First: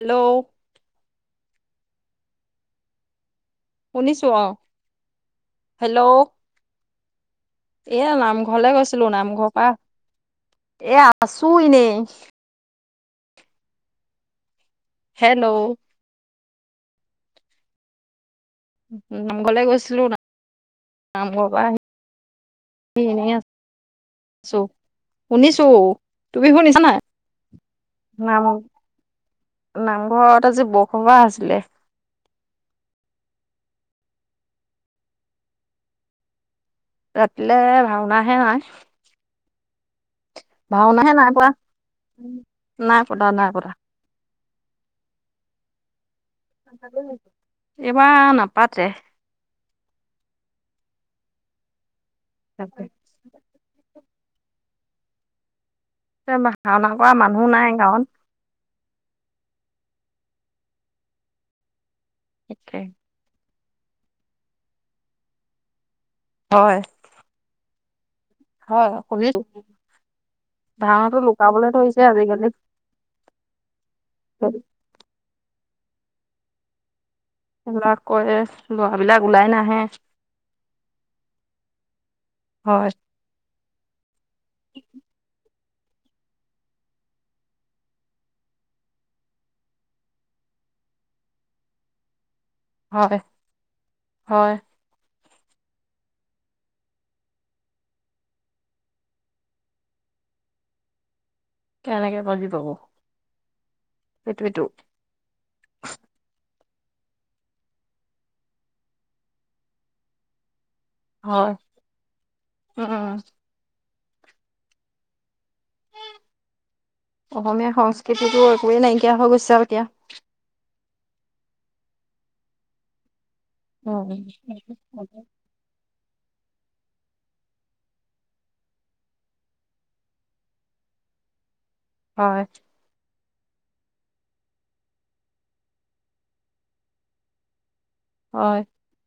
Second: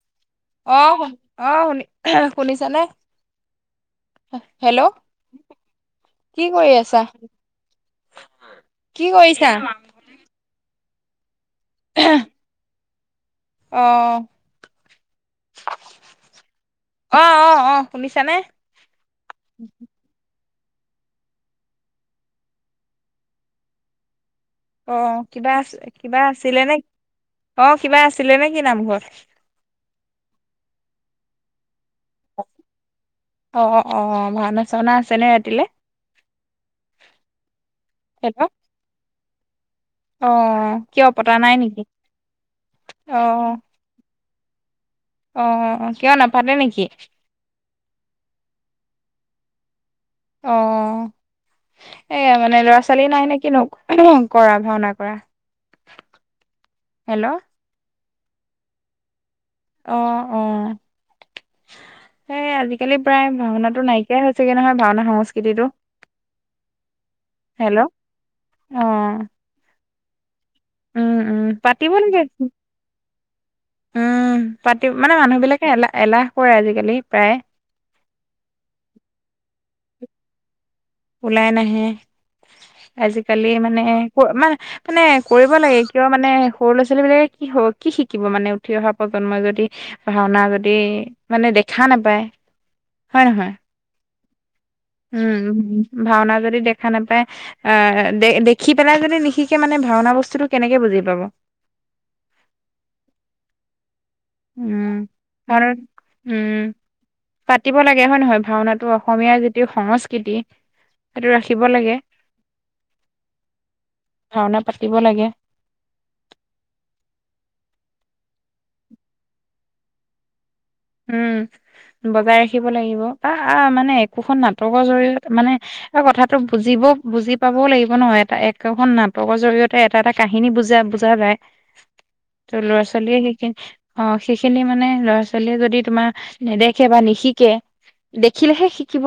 Hello অৱ শুনি, অৱ শুনি শুনিছানে? শুনিছো অ হেল্ল' হেল্ল' কি কৰি আছা! এয়া নামঘৰলে কি গৈছিলো কৰিছা নামঘৰ পৰা এ আছোঁ তুইনে অ হেল্ল' অৱ অৱ অৱ শুনিছানে। উম নামঘৰলে গৈছিলো কাম কৰিব [unintelligible] অ কিবা আছিলে কিবা তুমি আছিলে শুনিছা নেকি? নাই অ কিবা আছিলে নাম নেকি নামঘৰত? নামঘৰত আজি বৰসবাহ আছিলে। অ অ ভাওনা চাওনা আছেনে ৰাতিলে! ৰাতিলে ভাওনাহে হেল্ল' নাই। অ কিয় ভাওনাহে পতা পোৱা নাই নেকি? নাই অ পতা নাই পতা অ অ কিয় নাপা এইবাৰ নাপাতে। অ এয়া মানে, ল'ৰা-ছোৱালী নাই নেকি ন? কৰা ভাওনা কৰা। ভাওনা কৰা হেল্ল' মানুহ নাই গাঁওত। অ', অৱ, সেই আজিকালি প্ৰায় ভাওনাত নাইকিয়াই হৈছেগে নহয় ভাওনা সংস্কৃতিটো। হয়। হেল্ল' হয় অ [unintelligible] উম ভাওনাতো উম লুকাবলে পাতিব ধৰিছে লাগে আজিকালি। উম পাতি মানে মানুহ বিলাকে এলাহ এলাহ কৰে আজিকালি প্ৰায়। হেলা কৰে ল'ৰবিলাক ওলাই নাহে। ওলাই নাহে হয় আজিকালি মানে ক মান মানে কৰিব লাগে। কিয় মানে সৰু ল'ৰা-ছোৱালী বিলাকে কি কি শিকিব মানে উঠি অহা প্ৰজন্মই যদি ভাওনা যদি মানে দেখা নাপায়। হয়, হয়। উম। ভাওনা যদি দেখা নাপায় আহ দে দেখি পেলাই যদি নিশিকে মানে ভাওনা বস্তুতটো কেনেকে বুজি বুজি পাব। কেনেকে বুজি পাব। উম আৰু উম। পাতিব লাগে হয় নহয় ভাওনাটো অসমীয়া যিটো সংস্কৃতি। সেইটো হয়, ৰাখিব লাগে উম। ভাওনা পাতিব লাগে। অসমীয়া সংস্কৃতিটো একোৱেই নাইকিয়া হৈ গৈছে আৰু এতিয়া। উম বজাই ৰাখিব লাগিব। আ আ মানে উম একোখন নাটকৰ জৰিয়তে মানে কথা। ত বুজিব বুজি পাবও লাগিব ন এটা একখন নাটকৰ জৰিয়তে এটা এটা কাহিনী বুজা বুজা যায়। হয় ল'ৰা-ছোৱালীয়ে সেইখিন অ সেইখিনি মানে ল'ৰা-ছোৱালীয়ে যদি যদি তোমাৰ নেদেখে বা নিশিকে হয় দেখিলেহে শিকিব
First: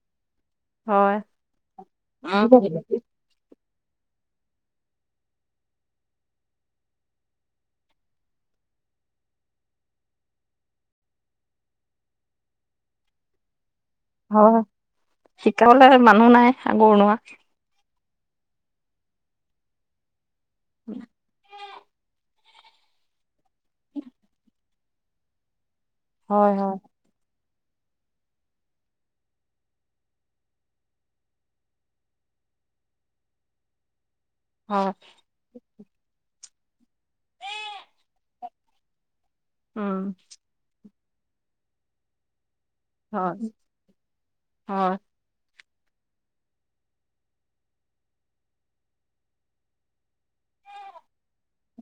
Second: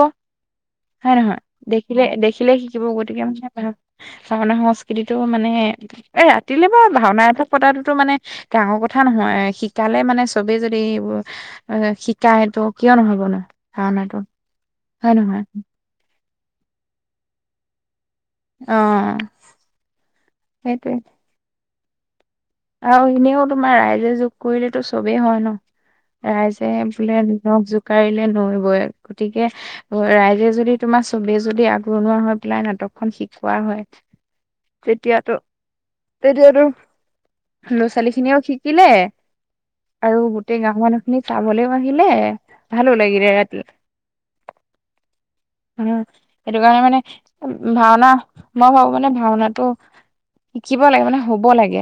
হয় নহয় দেখিলে দেখিলেে শিকিব গতিকে মানে ভাব। ভাওনা সংস্কৃতিটো মানে এ ৰাতিলে বাও ভাওনা এভাগক পতাটোতো মানে ডাঙৰ কথা নহয় শিকালে মানে চবেই যদি শিকায় ত কিয় নহ'ব নো। ভাওনাটো হয় হয় নহয় শিকাবলৈ মানুহ নাই আগৰ নুৱা। অ', সেইটোৱে। আৰু এনেও তোমাৰ ৰাইজে যোগ কৰিলেটো চবেই হয় ন হয় ৰাইজে হয় বোলে নখ জোকাৰিলে নৈ বই গতিকে ৰাইজে যদি তোমাৰ চবেই যদি আগৰণোৱা হয় লাই নাটকখন শিকোৱা হয় হয় তেতিয়াতো তেতিয়াতো ল'ৰা ছোৱালী খিনিও শিকিলে উম আৰু গোটেই গাও মানুহ আপুনি চাবলৈও আহিলে ভালো লাগিলে হয় ৰাতি। হয় উ সেইটো কাৰণে মানে ভাওনা মই ভাবো মানে ভাওনাটো শিকিব লাগে মানে হ'ব লাগে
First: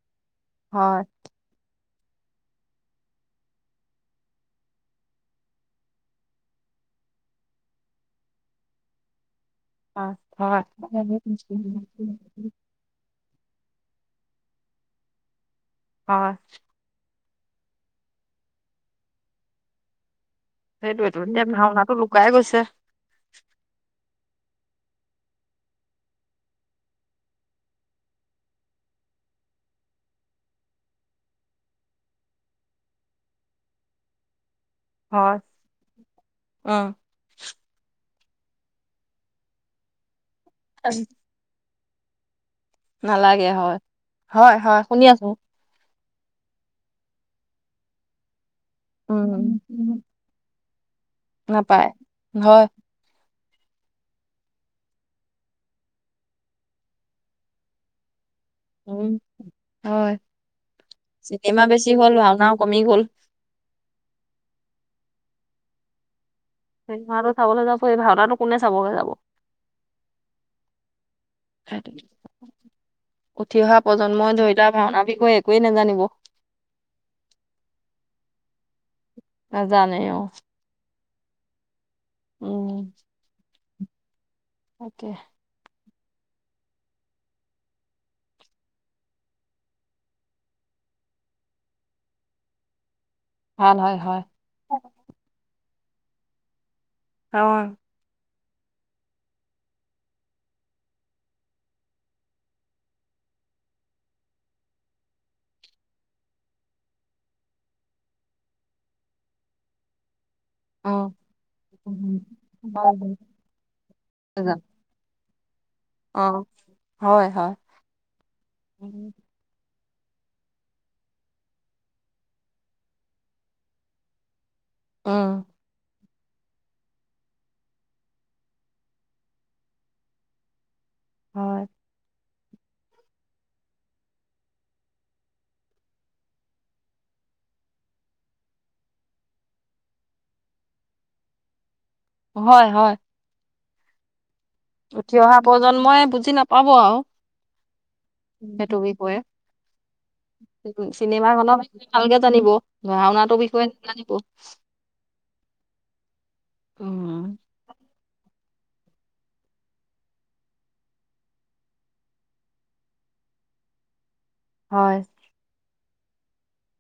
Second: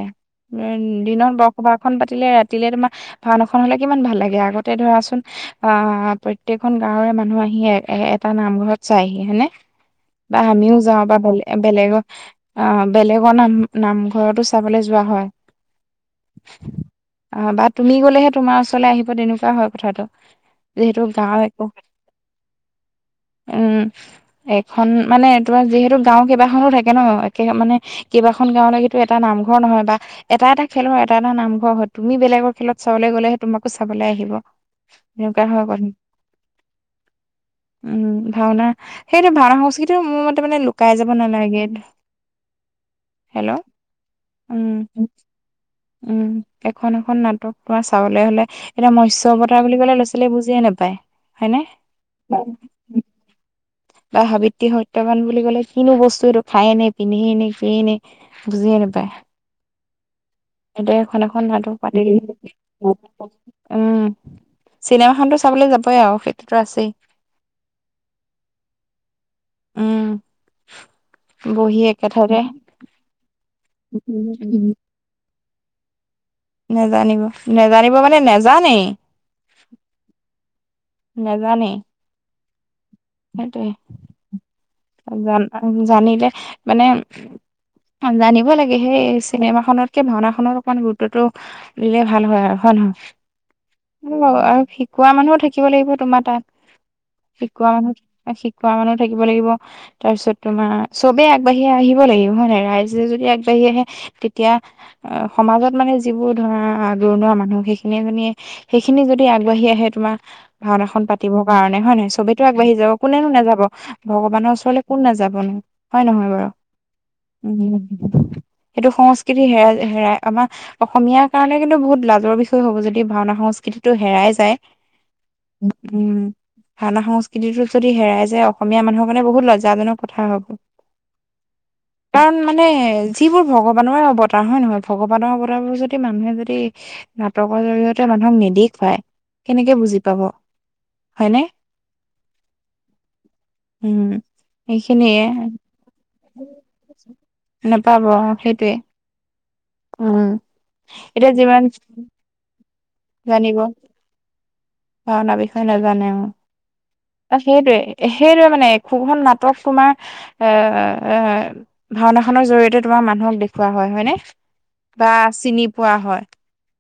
উ হয় দিনত বৰসবাহ খন পাতিলে ৰাতিলে তোমাৰ ভাও খন হলে কিমান ভাল লাগে আগতে ধৰাচোন আহ প্ৰত্যেকখন গাঁৱৰে মানুহ আহি এ এ এটা নামঘৰত চাইহি হইনে। বা হয় আমিও হয় যাওঁ বা বেলে বেলেগৰ অ বেলেগ লগৰ নাম নামঘৰতো চাবলৈ যোৱা হয়। অ'। অ', বা তুমি গলেহে তোমাৰ ওচৰলৈ আহিব তেনেকুৱা হয় কথাটো। যিহেতু সেইটোৱেতো গাও এতিয়া একো ভাওনাটো লুকাই গৈছে উম এখন মানে তোমাৰ যিহেতু গাঁও কেইবাখনো থাকে ন একে মানে কেইবাখন গাঁওলৈকেতো এটা নাম। ঘৰ নহয় বা এটা-এটা খেলৰ এটা এটা নামঘৰ হয় তুমি বেলেগৰ খেলত চাবলৈ গলেহে তোমাকো চাবলৈ আহিব। সেনেকুৱা হয় কথাটো উম উম ভাওনা সেইটো ভাওনা সংস্কৃতি মোৰ মতে মানে লুকাই যাব নালাগে। নালাগে হেল্ল' হয়-হয়-হয় শুনি উম আছো। উম' এখন-এখন নাটক তোমাৰ চাবলে হলে এতিটা মস্য অবতাৰ বুলি উম ক'লে ল'ৰা ছোৱালীয়ে বুজিয়ে নাপায় হয়নে। নাপায় হয় বা সাৱিত্ৰী সত্যৱান বুলি কলে কিনো বস্তু এইটো খায় নে পিন্ধে নে কি নে। বুজিয়ে নাপায় উম' হয়। এতিয়া এখন এখন চিনেমা নাটক বেছি পাতি হ'ল দিম। ভাওনাও কমি গল। উম' চিনেমাখনতো চাবলৈ যাবই আৰু সেই চিনেমাটো চাবলৈ যাব এই ভাওনাতো কোনে চাব গে যাব। উম' বহি একথাৰে। উঠি অহা প্ৰজন্মই ধৰি লোৱা ভাওনাৰ বিষয়ে একোৱেই নাজানিব। নেজানিব-নেজানিব মানে নজানেই। নাজানেই অ', নাজানেই। উম, সেইটোৱে তাকে জান জানিলে মানে জানিব। ভয় লাগে সেই চিনেমা খনতকে ভাওনা খনত অকমান গুৰুত্বটো দিলে ভাল হয় আৰু হয় ন ভাল হয় হয়। নহয়। অ' আৰু শিকোৱা মানুহও থাকিব লাগিব তোমাৰ তাত। অ শিকোৱা মানুহ শিক কোৱা মানুহ থাকিব লাগিব তাৰ পিছত তোমাৰ চবে আগবাঢ়ি আহিব লাগিব হয় নাই ৰাইজে যদি আগবাঢ়ি আহে তেতিয়া সমাজত মানে যিবোৰ ধৰা আগৰণোৱা মানুহ সেইখিনিয়ে সেইখিনি যদি আগবাঢ়ি আহে তোমাৰ অ অ ভাওনাখন পাতিবৰ কাৰণে হয় নহয় চবেতো আগবাঢ়ি যাব কোনেনো নাযাব ভগৱানৰ ওচৰলৈ কোন নাযাব। বনো হয় নহয় বাৰু হয় হয় সেইটো উম সংস্কৃতি হেৰাই হেৰাই আমাৰ অসমীয়াৰ কাৰণে কিন্তু বহুত লাজৰ বিষয় হ'ব যদি ভাওনা সংস্কৃতিটো হেৰাই যায়। উম', ভাওনা সংস্কৃতিটো যদি হেৰাই যায় অসমীয়া মানুহৰ মানে বহুত লজ্জাজননৰ কথা হব। হয় কাৰণ মানে যিবোৰ ভগৱানৰে অৱতাৰ হয় নহয়। ভগৱানৰ অৱতাৰ বোৰ যদি মানুহে যদি নাটকৰ জৰিয়তে মানুহক নিদেখুৱায় কেনেকে বুজি পাব হয়নে। হয়-হয়। উম', উঠি এইখিনিয়ে অহা প্ৰজন্মই বুজি নাপাব আৰু নাপাব সেইটোৱে সেইটো বিষয়ে। উম', এতিয়া চিনেমাখনৰ যিমান বিষয়ে ভালকে জানিব, ভঢ়াওনাটোৰ জানিব বিষয়ে নাজানিব। ভাওনাৰ বিষয়ে নাজানে উম, তা সেইটোৱে-সেইটোৱে। মানে একো নাটক তোমাৰ এ-এ ভাওনা খনৰ জৰিয়িয়তে তোমাৰ মানুহক দে খোৱা হয় হয়নে হয় বা চিনি পোৱা হয়।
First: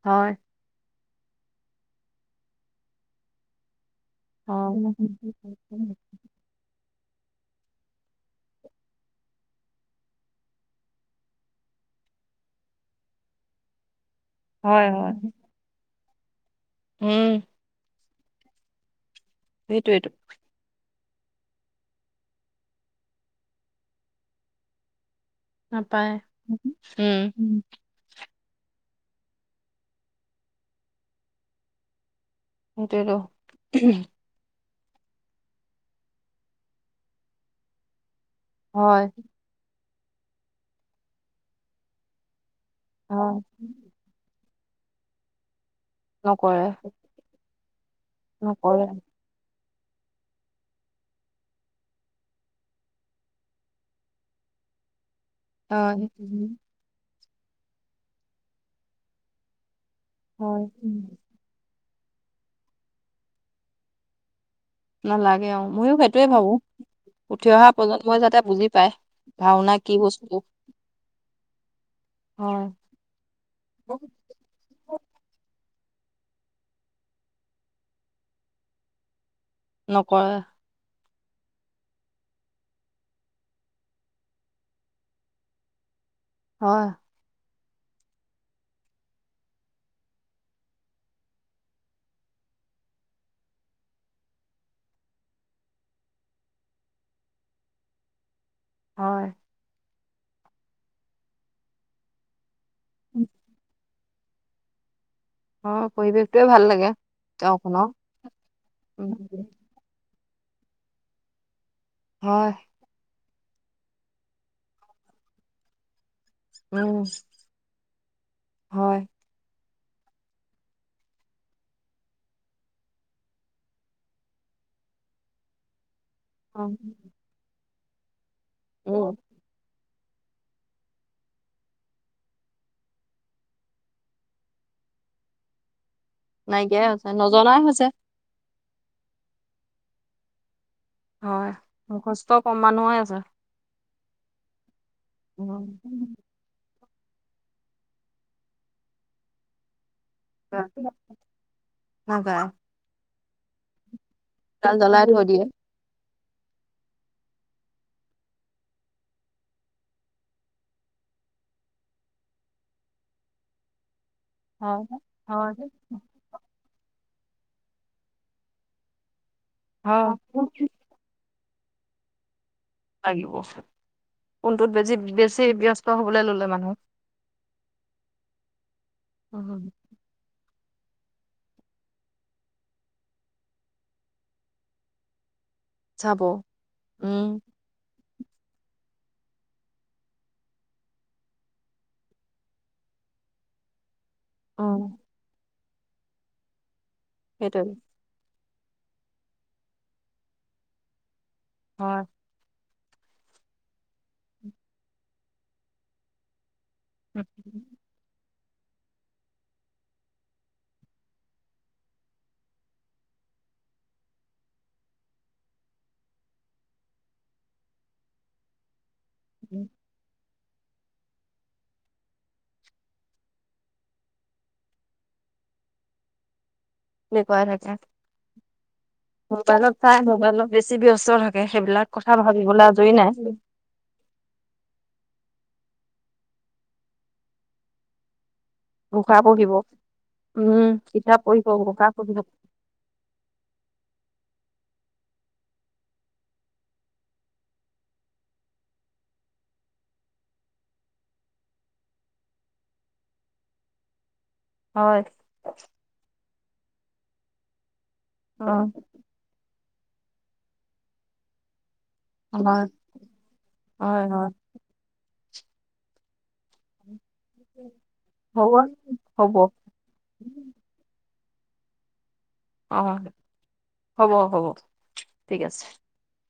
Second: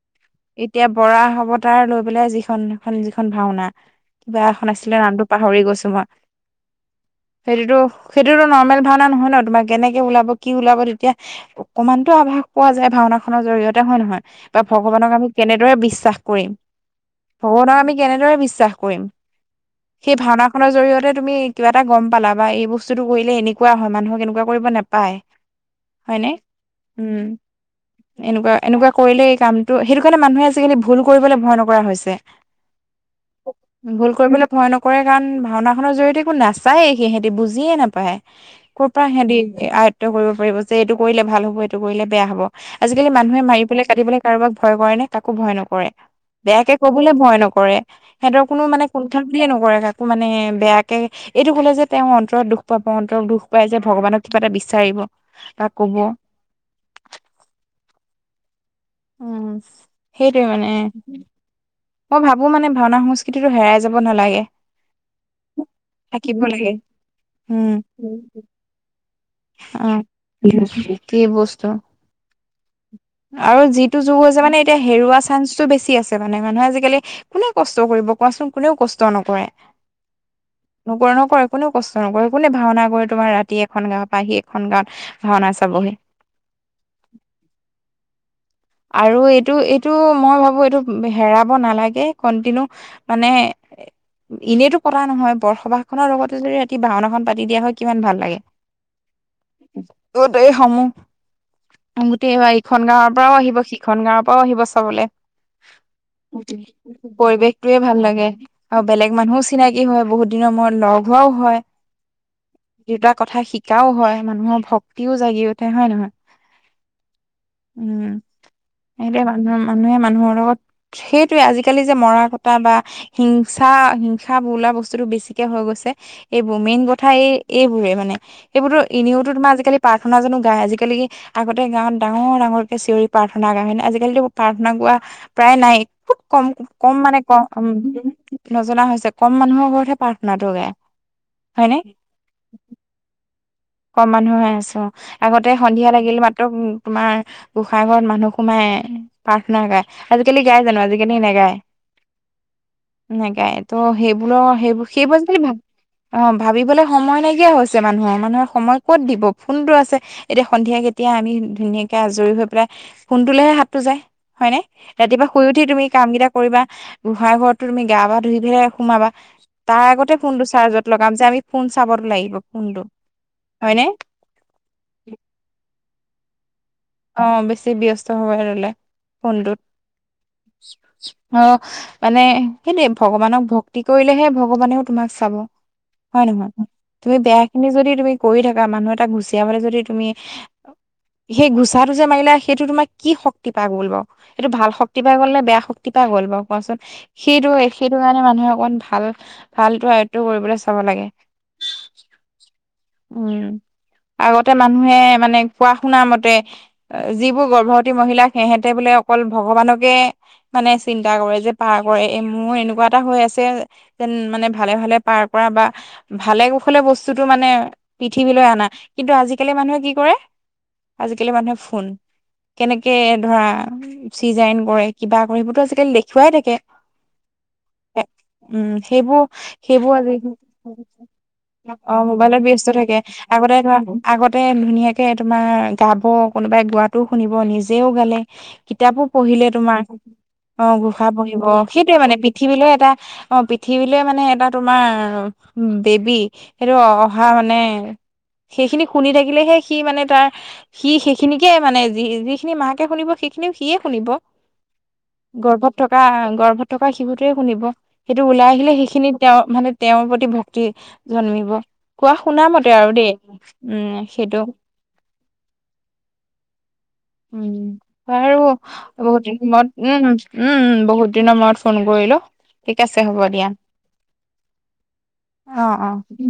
হয়। কৰাৰা হবতাৰ লৈ পেলাই যিখন খন যিখন ভাওনা। কিবা এখন আছিলে নামটো পাহৰি গৈছো আও। সেইটোতো-সেইটোতো নৰ্মেল ভাওনা নহয় ন তোমাৰ কেনেকে ওলাব কি ওলাব তেতিয়া অকমান। টো আভাস পোৱা যায় ভাওনা খনৰ জৰিয়তে হয় নহয়। বা হয় ভগৱানক হয় আমি কেনেদৰে বিশ্বাস কৰিম উম ভগৱানক আমি কেনেদৰে বিশ্বাস কৰিম সেইটোৱেইটো সেই ভাওনাখনৰ জৰিয়তে। তুমি কিবা এটা গ'ম পালা বা এই বস্তুতটো কৰিলে এনেকুৱা হয় মানুহক কেনেকুৱা কৰিব নাপায়। নাপায় হয় নে উম এনেকুৱা। এনেকুৱা কৰিলে এই কামটো সেইটো কাৰণে মানুহে আজিকালি ভুল কৰিবলৈ ভয় নকৰা হৈছে। সেইটোৱে টো। ভুল কৰিবলৈ ভয় নকৰে কাৰণ ভাওনাখনৰ জৰিয়তে একো নাচায়েই সিহঁতি বুজিয়ে নাপায়। কৰ' হয় পৰা সিহঁতি আয়ত্ব কৰিব পাৰিব যে এইটো কৰিলে ভাল হব এইটো কৰিলে বেয়া হব। আজিকালি হয় মানুহে মাৰি পেললে কাটি পেল কাৰোবাক ভয় কৰে নে কাকো ভয় নকৰে। নকৰে বেয়াকে কবলৈ ভয় নকৰে সিহঁতৰ কোনো নকৰে মানে কুণ্ঠল বুলিয়ে নকৰে। কাকো মানে বেয়াকে এইটো ক'লে যে তেওঁ অন্তৰত দুখ পাব অন্তৰত দুখ পায় যে ভগৱানক কিবা এটা বিচাৰিব। বা ক'ব হয়। উম সেইটোৱে হয় মানে। মই ভাবো মানে ভাওনা সংস্কৃতিটো হেৰাই যাব নালাগে। নালাগে আৰু ময়ো সেইটোৱে থাকিব ভাবো লাগে উঠি অহা প্ৰজন্মই যাতে বুজি পায়। ভাওনা কি বস্তু আহ কি বস্তু। হয় আৰু যিটো যুগ হৈছে মানে এতিয়া হেৰুৱা চান্সটো বেছি। আছে মানে মানুহে আজিকালি কোনে কষ্ট কৰিব কোৱাচোন কোনেও কষ্ট নকৰে। নকৰে। নকৰে কোনেও কষ্ট নকৰে কোনে ভাওনা কৰে তোমাৰ ৰাতি এখন গাঁৱৰ পৰা আহি এখন গাঁৱত ভাওনা চাবহি। হয় আৰু এইটো এইটো মই ভাবো এইটো হেৰাব নালাগে কণ্টিনিউ মানে। হয় এনেইতো পতা নহয় বৰসবাস খনৰ লগতে যদি ৰাতি ভাওনাখন পাতি দিয়া হয় কিমান ভাল লাগে। হয় এই সমূহ গোটেইবাৰ এইখন গাঁৱৰ পৰাও আহিব। ইখন গাঁৱৰ পৰাও আহিব চাবলৈ হয় পৰিৱেশটোৱে ভাল লাগে পৰিৱেশটো য়ে গাঁওখনৰ ভাল লাগে আৰু বেলেগ মানুহও চিনাকি হয় বহুত। দিনৰ মূৰত লগ হোৱাও হয়। হয় দুটা কথা শিকাও হয় মানুহৰ ভক্তিও জাগি উঠে হয় নহয়। উম হয়। সেইটোৱেই মানুহৰ মানুহে মানুহৰ লগত সেইটোয়ে আজিকালি যে মৰা কটা বা হিংসা হিংসা বোলা বস্তুতো বেছিকে হৈ গৈছে। এইবোৰ উম, মেইন কথা এই এইবোৰে মানে এইবোৰতো উম, এনেওতো তোমাৰ আজিকালি প্ৰাৰ্থনা জানো গাই? আজিকালি কি আগতে গাঁৱত ডাঙৰ ডাঙৰকে চিঞৰি প্ৰাৰ্থনা কৰা হয়নে আজিকালিতো প্ৰাৰ্থনা গোৱা প্ৰায় নাই। খুব কম নাইকিয়াই কম হৈছে, মানে ক নজনাই হৈছে। নজনা হৈছে কম মানুহৰ ঘৰতহে প্ৰাৰ্থনাতটো গায়। হয় হয়নে মুখস্থ কম মানুহে আছে। কম মানুহৰে আছ অ। আগতে উম, সন্ধিয়া লাগিল মাত্ৰ উ তোমাৰ গোসাইঘৰত মানুহ সোমাই প্ৰাৰ্থনা গায়। আজিকালি গায় জানো? আজিকালি নাগায়, নাযায়। নাগায় তো। সেইবোৰৰ দাল সেইবোৰ জ্বলাই সেইবোৰ থৈ যদি দিয়ে। ভাব অ ভাবিবলে সময় নাইকিয়া হৈছে মানুহৰ মানুহৰ সময় ক'ত দিব? ফোনতটো আছে, এতিয়া সন্ধিয়া কেতিয়া আমি ধুনীয়াকে আজৰি হৈ পেলাই ফোনটোলেহে হাতটো যায়, হয় নে? ৰাতিপুৱা শুই হয়, উঠি হয়। তুমি কাম কেইটা কৰিবা গুহাই ঘৰতো তুমি গা বা ধুই পেলাই সোমাবা তাৰ আগতে ফোনটো চাৰ্জত লগাম যে আমি ফোন চাব লাগিব ফোন লাগিব কোনটোত বেছি বেছি ব্যস্ত হবলৈ ললে মানুহ। অ বেছি ব্যস্ত হব ললে ফোনটোত। উম, অ মানে সেইটোৱেই ভগৱানক ভক্তি কৰিলেহে ভগৱানেও তোমাক চাব। চাব, হয় নহয়? তুমি উম, বেয়াখিনি যদি তুমি কৰি থকা মানুহ এটা গুচিয়াবলে যদি তুমি সেই চাহটো যে মাৰিলে সেইটো তোমাক কি শক্তি পাই গ'ল বাও? সেইটো ভাল উম, শক্তি পাই গ'ল নে বেয়া শক্তি? কেটা গ'ল বাও কোৱাচোন? সেইটো, সেইটোৱে। সেইটো কাৰণে মানুহে অকমান ভাল, ভালটো আয়ত্ত্ব কৰিবলে চাব লাগে। হয়। উম' আগতে মানুহে মানে কোৱা শুনা মতে অ' যিবোৰ গৰ্ভৱতী মহিলা সেহেঁতে বোলে অকল ভগৱানকে মানে চিন্তা কৰে যে, পাৰ কৰে এই মোৰ এনেকুৱা এটা হৈ আছে। যেন মানে ভালে ভালে পাৰ কৰা বা ভালে-কুশলে বস্তুতো মানে পৃথিৱী অনা, কিন্তু আজিকালি মানুহে কি কৰে, আজিকালি মানুহে ফোন কেনেকে ধৰা চিজাইন কৰে, কিবা কৰে, সেইবোৰতো আজিকালি দেখুৱাই থাকে। দেখুৱাই থাকে। উম সেইবোৰ, মোবাইলত সেইবোৰ চাই, আজি মোবাইলত বেছি ব্যস্ত থাকে, সেইবিলাক অ' কথা মোবাইলত ভাবিবলৈ ব্যস্ত আজৰি থাকে নাই। আগতে ধৰা আগতে ধুনীয়াকে তোমাৰ গাব কোনোবাই, গোৱাতটোও শুনিব, নিজেও গালে। কিতাপো ঘোষা পঢ়িলে পঢ়িব, তোমাৰ উম, অ' ঘোষা কিতাপ পঢ়িব, ঘোষা সেইটয়ে মানে পঢ়িব, পৃথিৱীলৈ এটা অ' পৃথিৱীলৈ মানে এটা তোমাৰ বেবী, সেইটো অহা মানে সেইখিনি শুনি থাকিলেহে সি মানে তাৰ সি সেই সেই খিনিকে মানে যি যিখিনি মাকে শুনিব, সেইখিনিও সিয়ে শুনিব। হয়, গৰ্ভত থকা গৰ্ভত থকা শিশুটোৱে শুনিব। সেইটো ওলাই উম। আহিলে সেইখিনি তেওঁ মানে তেওঁৰ প্ৰতি ভক্তি জন্মিব। কোৱা হয় শুনা মতে আৰু দেই হয় উম হয় সেইটো। উম' আৰু হ'ব হ'ব বহুতত উম-উম বহুত দিনৰ মূৰত ফোন কৰিলো। অ ঠিক আছে হ'ব দিয়া হ'ব হ'ব ঠিক আছে অ'-অ'।